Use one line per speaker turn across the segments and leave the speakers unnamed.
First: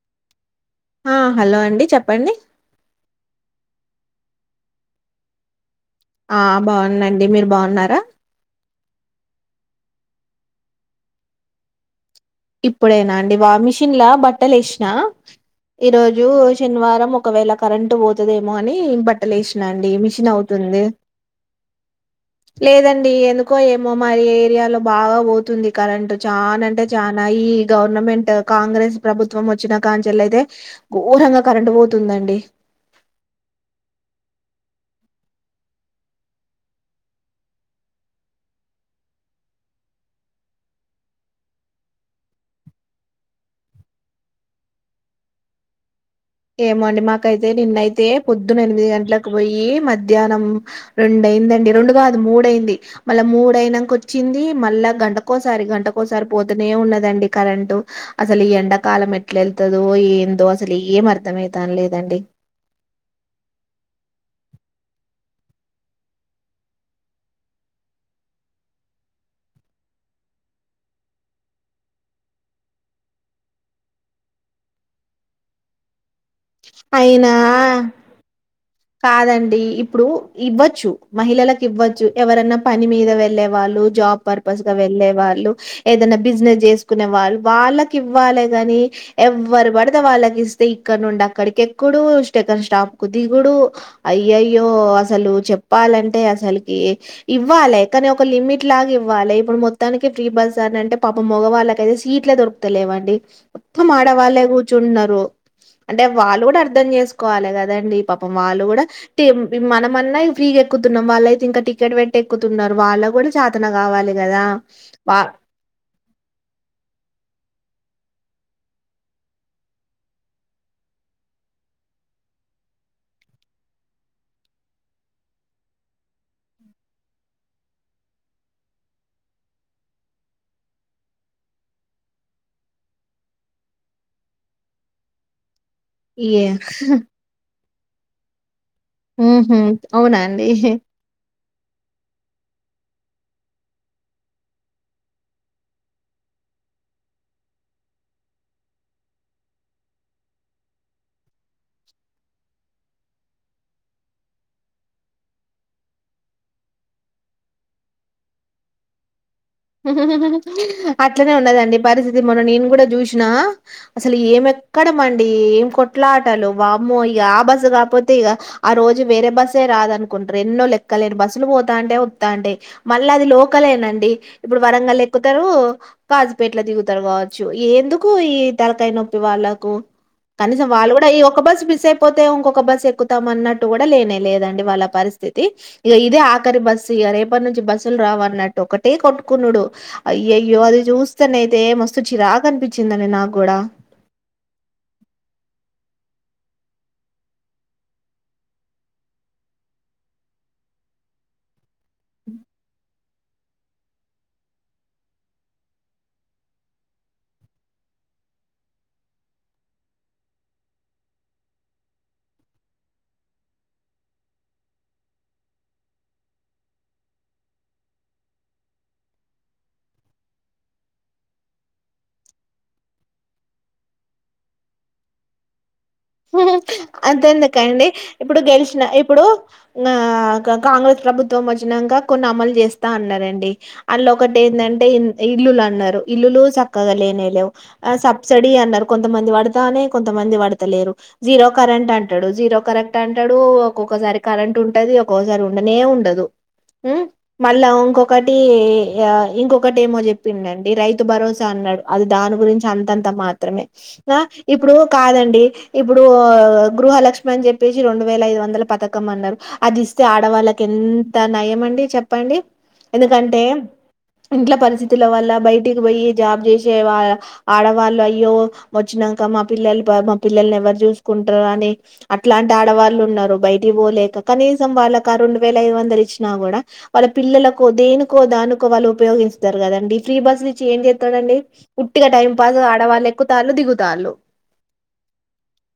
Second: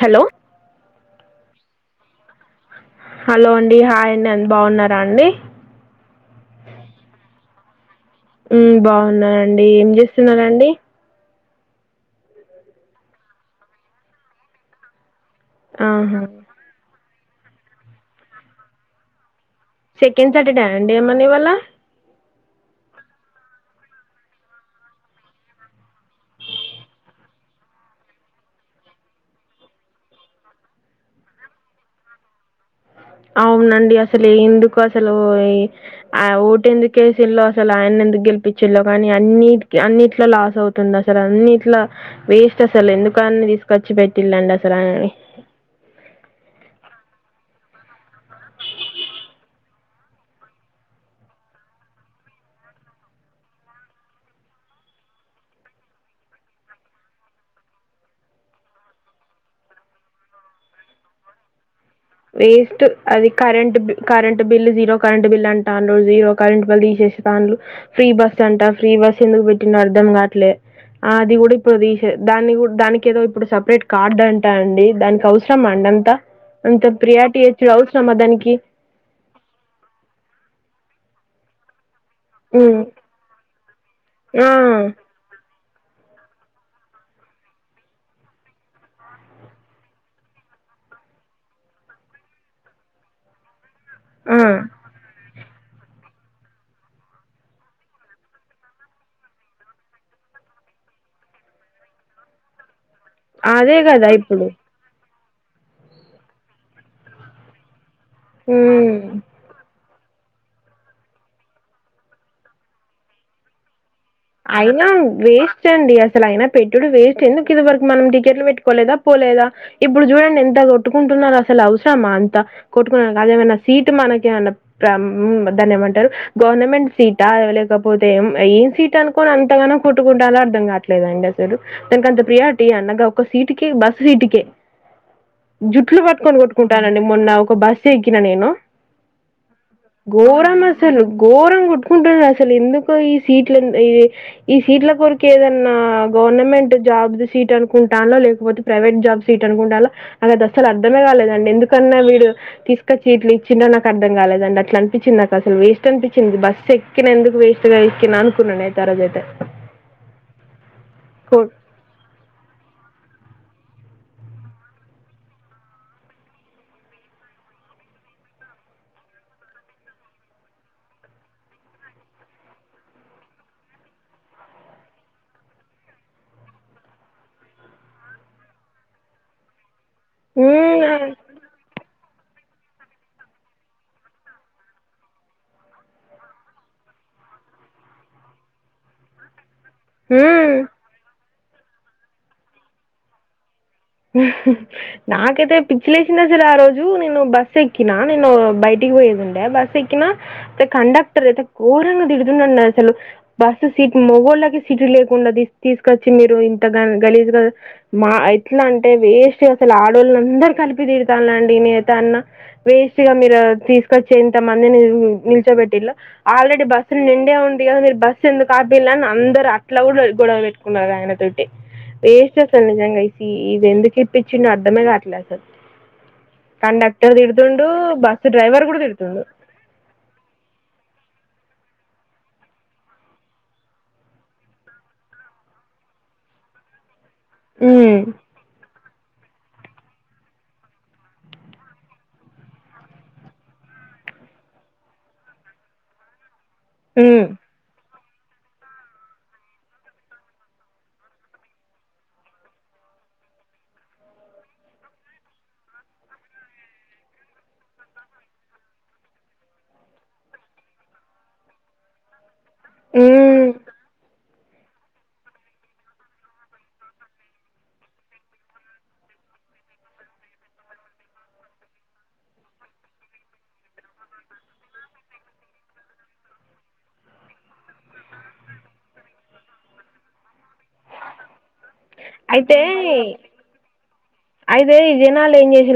Hello
ఆ hello అండి చెప్పండి.
హలో అండి హాయ్ అండి అంత బాగున్నారా అండి?
ఆ బాగుందండి. మీరు బాగున్నారా?
మ్మ్ బాగున్ననండి. ఏం చేస్తున్నారండి?
ఇప్పుడేనా అండి వా మిషిన్లా బట్టలు యేశినా. ఈ
ఆహా
రోజు శనివారం ఒకవేళ కరెంట్ పోతదేమో అని, బట్టలేస్
సెకండ్ సటర్డే అండి ఏమన్న ఇవళ్ళ
లేదండి ఎందుకో ఏమో మా ఏరియాలో బాగా పోతుంది కరెంటు చాన అంటే చానా ఈ గవర్నమెంట్ కాంగ్రెస్ ప్రభుత్వం వచ్చినా కాంచెల్లి అయితే ఘోరంగా కరెంట్ పోతుందండి.
అవునునండి అసలు ఎందుకు అసలు ఆ ఓటు ఎందుకు ఏసిళ్ళో, అసలు ఆయనెందుకు గెలిపిచ్చిళ్లో గానీ, అన్నిటికి అన్నిట్ల లాస్ అవుతుంది. అసలు అన్నిట్లో వేస్ట్ అసలు ఎందుకు ఆన్ని తీసుకొచ్చి పెట్టిళ్ళండి అసలు ఆని.
ఏమో అండి మాకైతే నిన్నయితే పొద్దున ఎనిమిది గంటలకు పోయి, మధ్యాహ్నం రెండయ్యిందండి రెండు కాదు మూడయింది. మళ్ళా మూడయినంక వచ్చింది మళ్ళ గంటకోసారి గంటకోసారి పోతూనే ఉన్నదండి కరెంటు. అసలు ఈ ఎండాకాలం ఎట్ల ఎళ్తదో ఏందో అసలు ఏమ్ అ ర్థమైతలే
వేస్ట్ అది కరెంట్ బి current bill zero current bill అంటడు. జీరో కరెం బిల్ తీసేతాంలో ఫ్రీ బస్ అంట ఫ్రీ బస్ ఎందుకు పెట్టిన అర్ధం కావట్లే. ఆ అది కూడా ఇప్పుడు తీసే దా దానికి ఏదో ఇప్పుడు సపరేట్ కార్డు అంటా అండి. దానికి అవసరం అండి అంతా అంత
అయినా
ప్రియారిటీ ఇచ్చి అవసరమా దానికి
కాదండి ఇప్పుడు ఇవ్వచ్చు, మహిళలకు ఇవ్వచ్చు. ఎవరైన్నా
మ్మ్
పని మీద వెళ్లే వాళ్ళు, జాబ్
ఆ
పర్పస్ గా వెళ్ళలే వాళ్ళు. ఏదైనా బిజినెస్ చేసుకునే వాళ్ళు వాళ్ళకి ఇవ్వాలి గాని, ఎవ్వరు పడితే వాళ్ళకి ఇస్తే ఇక్కడ నుండి అక్కడికి ఎక్కడు స్టెకన్ స్టాప్ కు దిగుడు. అయ్య
ఆ
అయ్యో అసలు చెప్ చెప్పాలంటే అసలుకి ఇవ్వాలి. కానీ ఒక లిమిట్ లాగా ఇవ్వాలి. ఇప్పుడు మొత్తానికి ఫ్రీ బస్ అంటే పాప మగవాళ్ళకయితే సీట్లే దొరుకుతలేవ.
అదే
మొత్తం మా
కదా
వాళ్ళే
ఇప్పుడు
కూర్చుంటన్నారు. అంటే వాళ్ళు కూడా అర్థం చేసుకోవాలి కదండి. ఈ ప వాళ్ళు కూడా
మ్మ్
తె మనం మన్న ఫ్రీగా ఎక్కుతున్నాం వాళ్ళయితే ఇంకా టికెట్ పెట్టి ఎక్కుతున్నారు. వాళ్ళ కూడా జాతన కావాలి. కదా
అయినా
వా
వేస్ట్ అండి అసలు, అయినా పెట్టుడు వేస్ట్ ఎందు ఇదివరకు మనం టికెట్లు పెట్టుకోలేదా, పోలేదా ఇప్పుడు చూడండి. ఎంత కొట్టుకుంటున్నారు. అసలు అవసరమా అంతా కొట్టుకు అదేమన్నా సీట్ మనక ఏమన్నా దాని ఏమంటారు. గవర్నమెంట్ సీటా లేకపోతే ఏం సీట్ అను ని అంతగానో కొట్టుకుంటాలో అర్థం కావట్లేదండి. అసలు దాక అంత ప్రియారిటీ అండగా ఒక సీటుకే బస్ సీటుకే. జుట్లు పట్టుకొని
ఏ
కొట్టుకుంటానరండి మొన్న ఒక బస్ చేకి నన్నేను
ఉహు అవునా
ఘోరం
అండి
అసలు ఘోరం కొట్టుకుంటున్నారు అసలు ఎందుకు. ఇ ఈ సీట్ ఈ ఈ సీట్ల కొరిక ఏదన్నా గవర్నమెంట్ జాబ్ సీట్ అనుకుంటాన లేకపోతే, ప్రైవేట్ జాబ్ సీట్ అనుకుంటాలో అకతే అసలు అర్థమే కాలేదండి. ఎందుకన్నా వీడు తీసుక సీట్లు ఇచ్చినా నాకు అర్థం కాలేదండి. అట్లా అనిపించింది నాకు, అసలు వేస్ట్ అనిపించింది బస్సు ఎక్కిన ఎందుకు వేస్ట్ గా ఇ అనుకున్నానుయితే తరజతే
హుహ్హ్ అట్లనే ఉన్నదండి పరిస్థితి మనం నేను కూడా చూసినా అసలు ఏం ఎక్కడమ్ అండి ఏం కొట్లాటలు వామ్మో ఇక ఆ బస్సు కాకపోతే ఇక ఆ రోజు వేరే బస్సే రాదనుకుంటారు. ఎన్నో లెక్కలేను బస్సులు పోతాంటే వత్తా అంటే మళ్ళీ అది లోకలేనండి. ఇప్పుడు వరంగల్ ఎక్కుతారు. కాజుపేట్ల దిగుతారు కావచ్చు ఎందుకు ఈ తరకాయ నొప్పి వాళ్ళకు. కనీసం వాళ్ళు కూడా
హ్మ్
ఈ ఒక్క బస్సు మిసే పోతే ఇంకొక బస్సు ఎక్కుతామ అన్నట్టు కూడా లేనే లేదండి. వాళ్ళ పరిస్థితి ఇక ఇదే ఆఖరి బస్సు ఇక రేపటి నుంచి బస్సులు రావ అన్నట్టు ఒకటే కొ కునుడు అయ్య
హ్మ్
అయ్యో అది చూ వని అయితే మస్తు చిరాగా అనిపించిందండి నాకు కూడా
నాకైతే పిచ్చిలే లేసింది అసలు. ఆ రోజు నేను బస్ ఎక్కినా నేను బయటికి పోయేదిండే బస్సు ఎక్కినా అతే కండక్టర్ అయితే ఘోరంగా తిడుతున్నాండి. అసలు బస్సు సీట్ మొగోళ్ళకి సీటు లేకుండా తీసుకొచ్చి మీరు ఇంత గలీజుగా మా ఎట్లా అంటే వేస్ట్ గా అసలు ఆడోళ్ళని అందరు కలిపి తీడతానుండి నత అన్నా వేస్ట్గా మీరు తీసుకొచ్చి ఇంత మందిని నిల్చోబెట్టిళ. ఆల్రెడీ బస్సులు నిండే ఉంది కదా మీరు బస్సు ఎందుకు ఆపిల్ళ అని అందరు అట్లా కూడా గొడవ పెట్టుకున్నారు. ఆయన తటి వేస్ట్ అసలు నిజంగా ఇది ఎందుకు ఇప్పించిన అర్ధమే కాట్లేదు సార్
హుహు అంతే ఎందుక అండి
బస్సు
ఇప్పుడు
డ్రైవర్ కూడా
గెలిచిన
తిడుతుండు
ఇప్పుడు ఆ కాంగ్రెస్ ప్రభుత్వం వ వచ్చినక కొన్ని అమలు చేస్తా అన్నారండి. అళ్ళ ఒకటి ఏంటంటే ఇల్లులు అన్నారు ఇల్లులు చక్కగా లేని లేవు
హ్మ్
సబ్సిడీ అన్నారు. కొంతమంది పడతానే కొంతమంది పడతలేరు. జీరో కరెంట్ అంటాడు, జీరో కరెంట్ అంటాడు ఒక్కొక్కసారి కరెంట్ ఉంటది ఒక్కొక్కసారి ఉండనే ఉండదు.
హ్మ్
మళ్ళంగ ఒకటి ఇంకొకటి ఏమో చెప్పిండండి రైతు భరోసా అన్నాడు అది దాని గురించి అంతంత మాత్రమే ఆ ఇప్పుడు కాదండి ఇప్పుడు గృహలక్ష్మి అని చెప్పేసి రెండు వేల ఐదు వందల పతకం అన్నారు అది ఇస్తే ఆడవాళ్ళకి ఎంత నయం అండి చెప్పండి ఎందు కంటే
హ్మ్
ఇంట్ల పరిస్థితుల వల్ల బయటికి పోయి జాబ్ చేసే ఆడవాళ్ళు అయ్యో వచ్చినాక మా పిల్లలు మా పిల్లల్ని ఎవరు చూసుకుంటారు అని అట్లాంటి ఆడవాళ్ళు ఉన్నారు బయటికి పోలేక కనీసం వాళ్ళకి ఆ రెండు వేల యిదు వందలు ఇచ్చినా కూడా వాళ్ళ పిల్లకో దేనికో దానికో వాళ్ళు ఉపయోగిస్తారు కదండి ఫ్రీ బస్ నుచ్చి ఏం చేస్తాడుండి ఉట్టిగా టైం పాస్
అయితే
ఆడవాళ్ళు ఎక్కుతారుళ్ళు దిగుతారుళ్ళు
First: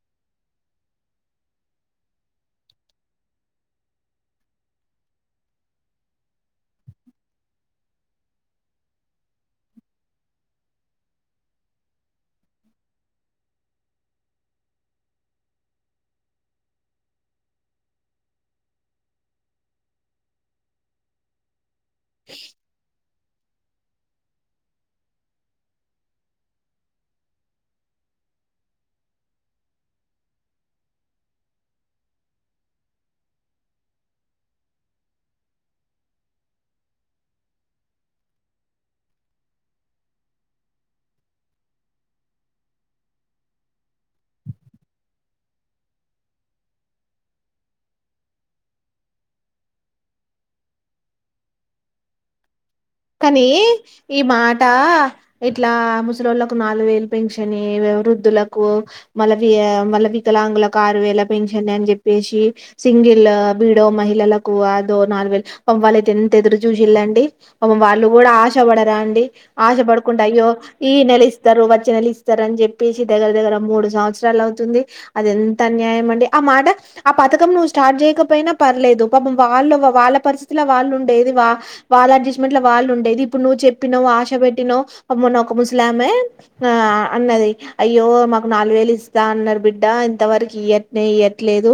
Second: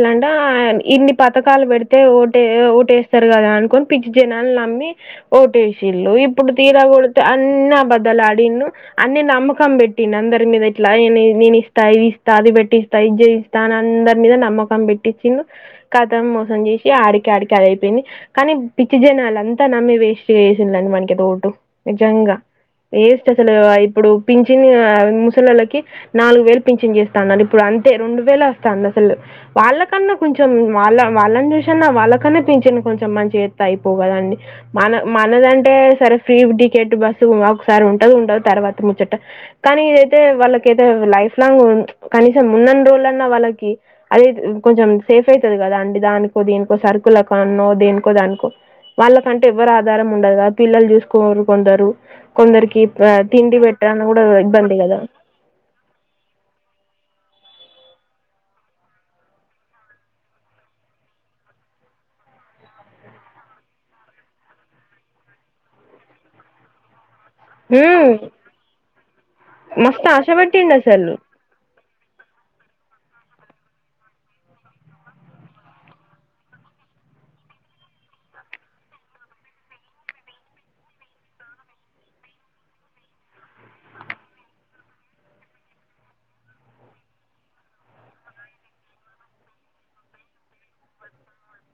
ల్ంట ఇన్ని పతకాలు పెడితే ఓటే ఓటేస్తారు కదా అనుకొని పిచ్చి జనాలు నమ్మి ఓటేసిళ్ళు ఇప్పుడు తీర కొడితే అన్ని బద్దలు ఆడిను అన్ని నమ్మకం పెట్టిం అందరి మీద ఇ న నేను ఇస్తా ఇవి ఇస్తా అది పెట్టిస్తా ఇది ఇస్తా అని అందరి మీద నమ్మకం పెట్టిచ్చిండు కథం మోసం చేసి ఆడికి ఆడికి అది అయిపోయింది కానీ పిచ్చి జనాలు అంతా నమ్మి వేస్ట్ చేసిండండి మనకి తోటు చంగా ఏ అసలు ఇప్పుడు పింఛిని ముసళళకి నాలుగు వేలు పింఛన్ చేస్తాన్నారు ఇప్పుడు అంతే రెండు వేలు వస్తాంది అసలు వాళ్ళకన్నా కొంచెం వాళ్ళ వాళ్ళని చూసన్న వాళ్ళకన్నా పింిన కొంచెం మంచి అయిపో కదండి మన మనదంటే సరే ఫ్రీ టికెట్ బస్సు ఒకసారి ఉంటది ఉంటదు తర్వాత ముచ్చట కానీ ఇదైతే వాళ్ళ అైతే లైఫ్ లాంగ్ కనీసం ఉన్న రోజులున్న వాళ్ళకి అది కొంచెం సేఫ్ అవుతుది కదా అండి దానికో దేనికో సర్కుల్ కాన్నో దేనికో దానికో వాళ్ళకంటే ఎవరు ఆధారం ఉండదు కదా పిల్లలు చూసుకోరు కొందరు కొందరికి
కానీ
తిండి బట్ట అన్న
ఈ
కూడా
మాట
ఇబందింది కదా
ఇట్లా ముస్లింలకు నాలుగు వేల పెన్షన్ వృద్ధులకు మళ్ళ మళ్ళ వికలాంగులకు ఆరు వేల పెన్షన్ అని చెప్పేసి సింగిల్ బీడో మహిళలకు అదో నాలుగు వేలు పంపాలయితే ఎంత ఎదురు చూసిళ్ళండి వాళ్ళు
ఉమ్
కూడా ఆశపడరా అండి ఆశ
మస్తు
పడకుంటడా
ఆశ
అయ్యో
పెట్టిండు
ఈ
అసలు
నెల ఇస్తారు వచ్చే నెల ఇస్తారు అని చెప్పేసి దగ్గర దగ్గర మూడు సంవత్సరాలు అవుతుంది అది ఎంత అన్యాయం అండి ఆ మాట ఆ పథకం నువ్వు స్టార్ట్ చేయకపోయినా పర్లేదు పాప వాళ్ళు వాళ్ళ పరిస్థితిలో వాళ్ళు ఉండేది వా వాళ్ళ ట్ల వాళ్ళు ఉండేది ఇప్పుడు నువ్వు చెప్పినవ్ ఆశ పెట్టివు మొన్న ఒక ముసలామే ఆ అన్నది అయ్యో మాకు నాలుగు వేలు ఇస్తా అన్నారు బిడ్డ ఇంత వరకు ఇయనే ఇయట్లేదు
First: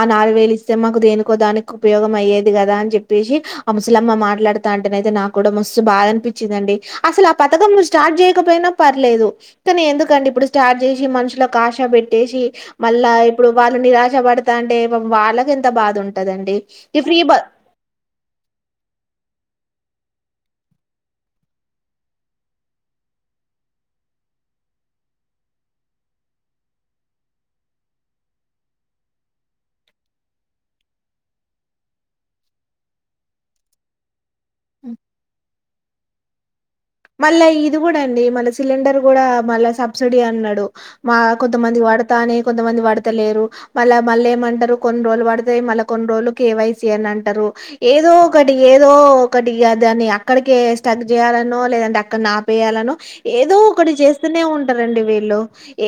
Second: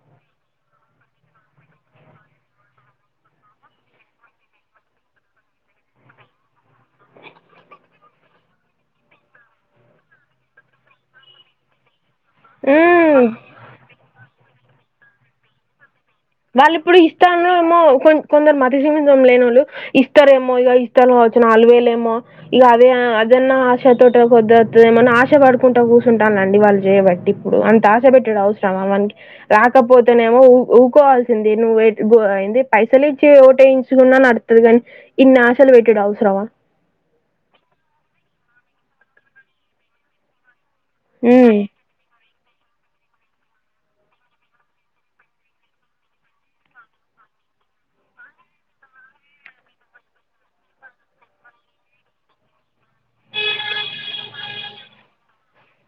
ఆ నాలుగు వేలు ఇస్తే మాకు దేనుకో దానికి ఉపయోగం అయ్యేది కదా అని చెప్పేసి ఆ ముసలామ్మ మాట్లాడుతా అంట అనయితే నాకు కూడా మస్తు బాధ అనిపించిందండి అసలు ఆ పథకం నువ్వు స్టార్ట్ చేయకపోయినా పర్లేదు కాను ఎందుకండి ఇప్పుడు స్టార్ట్ చేసి మనుషులో కాషా పెట్టి ట్టేసి మళ్ళా
ఉమ్
ఇప్పుడు వాళ్ళు నిరాశ పడత అంే వాళ్ళకి ఎంత బాధ ఉంటుంది
వాళ్ళు ఇప్పుడు ఇస్తాను ఏమో కొ కొందరు మతి సీమతం లేని వాళ్ళు ఇ ఇస్తరేమో ఇక ఇస్తల వచ్చిన నలువేలు ఏమో ఇక అదే అదన్నా ఆశతోట కొద్దిస్తుేమోని ఆశ పడుకుంటూ కూర్చుంటానుండి వాళ్ళు చేయబట్టి ఇప్పుడు అంత ఆశ పెట్టాడు అవసరమా మనకి రాకపోతేనేమో కోవాల్సిందంది నువ్వు ఏ పైసలు ఇచ్చి ఓటేయించుకున్నా న అడుతుది కాని ఇన్నిషలు వేటెడ్ అవసరమా
మళ్ళా ఇది కూడా అండి మళ్ళ సిలిండర్ కూడా మళ్ళా సబ్సిడీ అన్నాడు మా కొంతమంది వాడతానే కొంతమంది పడతలేరు మళ్ళ మళ్ళ ఏమంటారు కొన్ని రోజులు పడతాయి మళ్ళ కొన్ని రోజులు కేవైసి అని అంటారు ఏదో ఒకటి ఏదో ఒకటి దాని అక్కడిక స్టక్ చేయాలన్న లేదండి అక్కడ నాపేయాలను ఏదో ఒకటి చేస్తూనే ఉంటారంండి వీళ్ళు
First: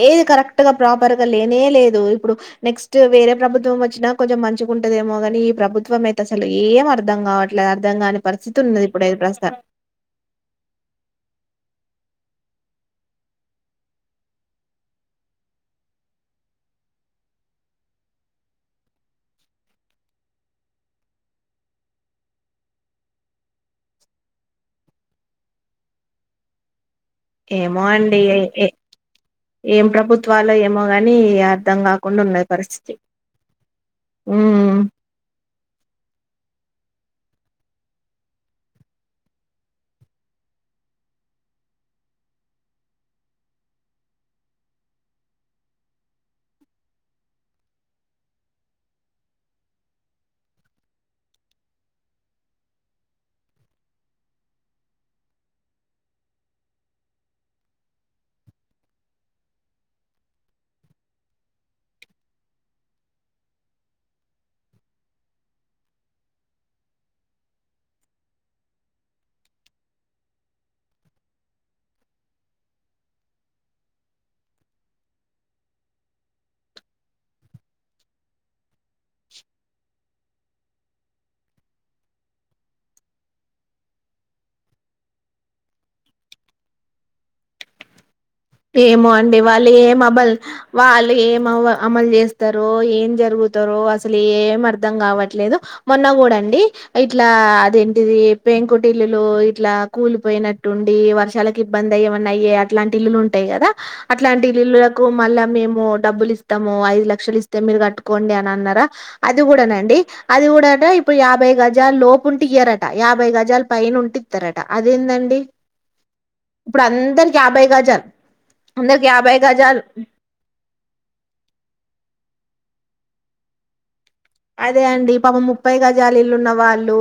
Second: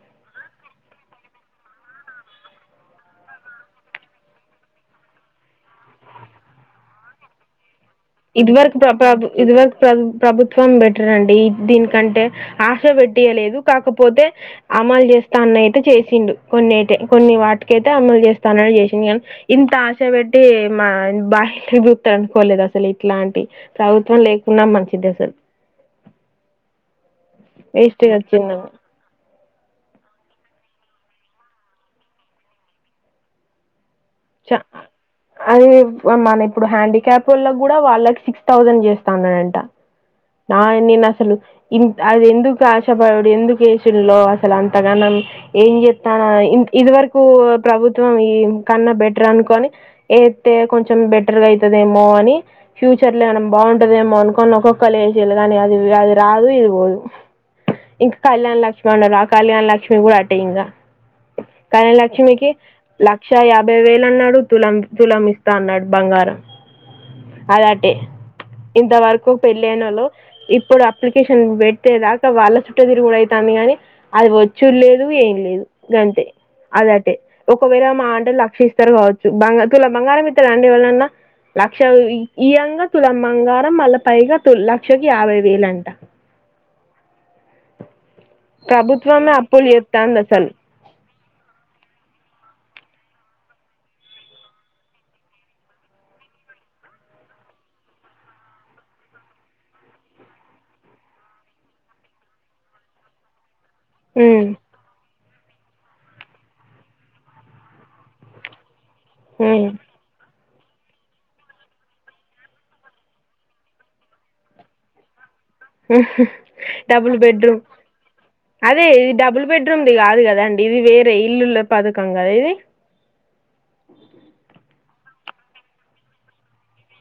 ఏది కరెక్ట్ గా ప్రాపర్ గా లేనే లేదు ఇప్పుడు నెక్స్ట్ వేరే ప్రభుత్వం వచ్చినా కొంచెం మంచిగా ఉంటదేమో కానీ ఈ ప్రభుత్వం అయితే అసలు ఏం అర్థం కావట్లేదు అర్థం కాని
ఇది
పరిస్థితి
వరకు
ఉన్నది
ప్ర ప్ర
ఇప్పుడైతే
ఇది
ప్రస్తుతం
వరకు ప్ర ప్రభుత్వంట్ నండి దీనికంటే ఆశ పెట్టియలేదు కాకపోతే అమలు చేస్తాన అయితే చేసిండు కొన్ని అతే కొన్ని వాటికైతే అమలు చేస్తానని చేసిం కానీ ఇంత ఆశ పెట్టి మా బాహ గుతారు అనుకోలేదు అసలు ఇట్లాంటి ప్రభుత్వం లేకున్నా మంచిది అసలు
ఏమో
వేస్ట్
అండి
వచ్చింది
ఏ ఏం ప్రభుత్వాలు ఏమో కానీ అర్థం కాకుండా ఉండ పరిస్థితి
చ
ఉమ్
అది మన ఇప్పుడు హ్యాండిక్యాప్ ళ కూడా వాళ్ళకి సిక్స్ థౌసండ్ చేస్తాఅన్నాడంట న నేను అసలు ఇన్ అది ఎందుకు ఆశపడుడు ఎందుకు వేసీలో అసలు అంతగనం ఏం చెస్తాన ఇది వరకు ప్రభుత్వం ఈ కన్న పెట్ట అనుకోని ఎత్తే కొంచెం బెటర్ గా అవుతుదేమో అని ఫ్యూచర్ లో ఎమన బాగుంటదేమో అనుకోని ఒక్కొక్కలు వేసిలుగానీ కానీ అ అది రాదు ఇది పోదు ఇంక కళ్యాణ లక్ష్మి అన్నారు ఆ కళ్యాణ లక్ష్మి కూడా అంతే ఇంకా కళ్యాణ లక్ష్మికి లక్ష యాభై వే తులం తులమిస్తా అన్నాడు బంగారం ఆది అటే ఇంతవరకు పెళ్లయినోళ్ళు ఇప్పుడు అప్లికేషన్ పెట్టే దాకా వాళ్ళ చుట్టే తిరుగుడ అయితంది కానీ అది వ్వోచుడులేదు ఏం లేదు గంతే అదటే ఒకవేళ మా ఆంటే లక్ష్మిస్తే ఇస్తారు కావచ్చు బంగ తుల బంగారం ఇత రండి ఎవళ్ళన్నా లక్ష ఇయంగా తులం బంగారం మళ్ళా పైగా తు లక్షకి యాభై వేలు అంట
ఏమో అండి వాళ్ళు ఏం అబల్ వాళ్ ఏం అవ అమలు జేస్తరో ఏం జరుగుతారో అసలు ఏం అర్ధం కావట్లేదు మొన్న కూడా అండి ఇట్లా అదేంటిది పెంకుటిల్లులు ఇట్లా కూలిపోయినట్టుండి వర్షాలకు ఇబ్బందయి ఏమన్నాయె అట్లాంటి ఇల్లులుం టయి కదా అట్లాంటి
ఉమ్
ఇల్లులకు మళ్ళా మేము డబ్బులు ఇస్తాము ఐదు లక్షలు ఇస్తే మీరు కట్టుకోండి అని అన్నరా అది
ఉమ్
కూడానండి అది కూడా అట ఇప్పుడు యాభై గజాలు లోపు ఉంటే ఇయరట యాభై గజాలు పైన ఉంటే ఇత్తరట అదేందండి ఇప్పుడు
డబుల్
అందరికి
బెడ్రూమ్
యాబై గజాలు
అదే
అందరికి
ఇది
యాభై
డబుల్
గజాలు
బెడ్రూమ్ది కాదు కదా అండి ఇది వేరే ఇల్లుల పథకం కదా ఇది [inaudible]
అదే అండి పాపం ముప్పై గజాలు ఇల్లున్న వాళ్ళు,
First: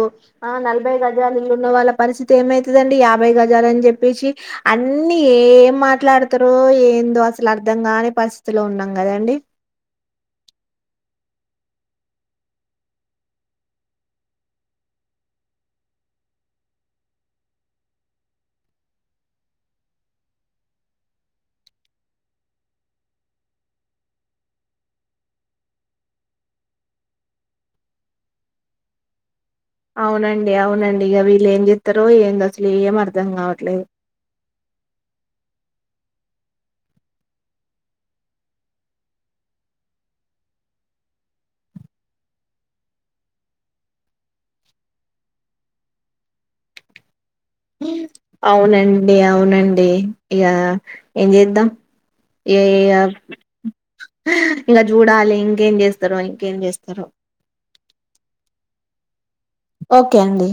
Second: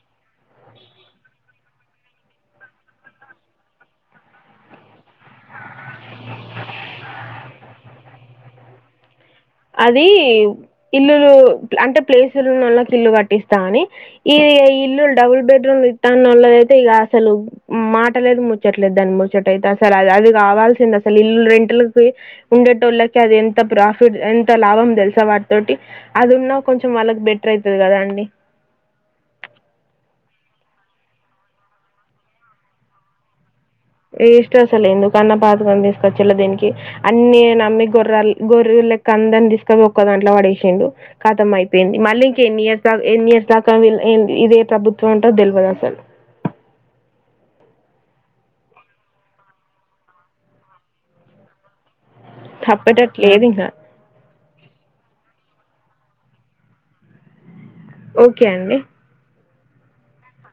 ఆ నలభై గజాలు ఇల్లున్న వాళ్ళ పరిస్థితి ఏమైతదండి యాభై గజాలని చెప్పేసి అన్ని ఏం మాట్లాడతరో ఏందో అసలు అర్ధం కానీ పరిస్థితిలో ఉన్నాం కదండి.
అది ఇల్లులు అంటే ప్లేసులు ఉన్నోళ్ళకి ఇల్లు కట్టిస్తామని ఇ ఇల్లు డబుల్ బెడ్రూమ్లు ఇత్తన్నోళ్లదయితే ఇగ అసలు మాటలేదు ముచ్చట్లేదు దాన్ని ముచ్చట అయితే అసలు అది కావాల్సింది అసలు ఇల్లు రెంట్లకి ఉండేటోళ్ళకి అది ఎంత ప్రాఫిట్ ఎ త లాభం దెల్సా వాటితోటి అది ఉన్నా కొంచెం వాళ్ళకి బెటర్ ఐతది కదండి
అవునండి అవునండి ఇగ వీళ్ళు ఏం చెతారో ఏందో అసలు ఏం అర్ధం కావట్లేదు
వేస్ట్ అసలు ఎందుకు కన్న పాతదాన తీసుకొచ్చిళ్ళో దినికి అన్ని నమ్మి గొర్ర్రా గొర్రోలెక్క అందరిని తీసుకొని ఒక్క దాంట్లో వడేసిండు కతం అయిపోయింది మళ్ళీ ఇంక ఎన్ని ఇయర్స్ దాక ఎన్ని ఇయర్స్ దాకా వీల్ ఏం ఇదే ప్రభుత్వం ఉంటదొ డెల్వదసలు
అవునండి అవునండి ఇగ ఏం చేద్దాం ఏ అగ్
తప్పేటట్టు లేదు ఇంకా
[inaudible] ఇగ చూడాలి ఇం ఏం చేస్తరో ఇంకేం చేస్తరు
ఓకే అండి
ఓకే అండి